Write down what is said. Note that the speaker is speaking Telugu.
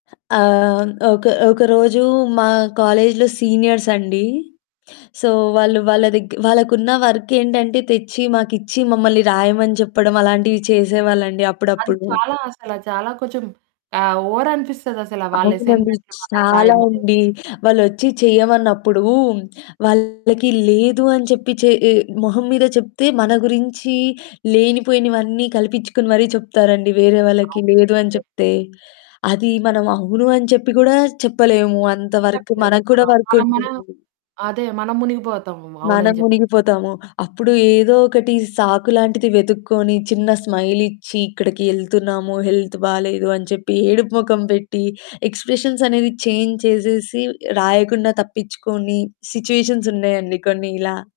ఆహ్, ఒక ఒక రోజు మా కాలేజ్‌లో సీనియర్స్ అండి. సో, వాళ్ళు వాళ్ళదగ్ వాళ్ళకున్న వర్కేంటంటే తెచ్చి మాకిచ్చి మమ్మల్ని రాయమని చెప్పడం, అలాంటివి చేసేవాళ్ళండి అది అప్పుడప్పుడు. చాలా అసలా. చాలా కొంచెం ఆహ్, ఓవర్ అనిపిస్తదసలా వాళ్ళ అవునండి. అసైన్‌మెంట్లు మనల్ని చాలా రాయమని. ఉండి. వాళ్ళొచ్చి చేయమన్నప్పుడు వాళ్ళకి లేదు అని చెప్పి చేయి మొహం మీద చెప్తే, మన గురించి లేనిపోయినవన్నీ కల్పిచ్చుకొని మరీ చెప్తారండి వేరే వాళ్ళకి అవును. లేదు అని నిజమే. చెప్తే. అది మనం అవును అని చెప్పి గూడా చెప్పలేము అంత వరకు. చెప్పలేము. మనకు ఆ! కూడా మనం మనం వర్కుంటుంది. అదే మనం మునిగిపోతామేమో మనం అవునని జెప్ మునిగిపోతాము. అప్పుడు ఏదో ఒకటి సాకులాంటిది వెతుక్కొని చిన్న స్మైలిచ్చి, ఇక్కడికి ఎళ్తున్నాము. హెల్త్ బాలేదు అని చెప్పి ఏడుపు మొఖం పెట్టి, ఎక్స్‌ప్రెషన్స్ అనేవి చేంజ్ చేసేసి, రాయకుండా తప్పిచ్చుకొని సిచ్యువేషన్స్ ఉన్నాయండి కొన్ని ఇలా.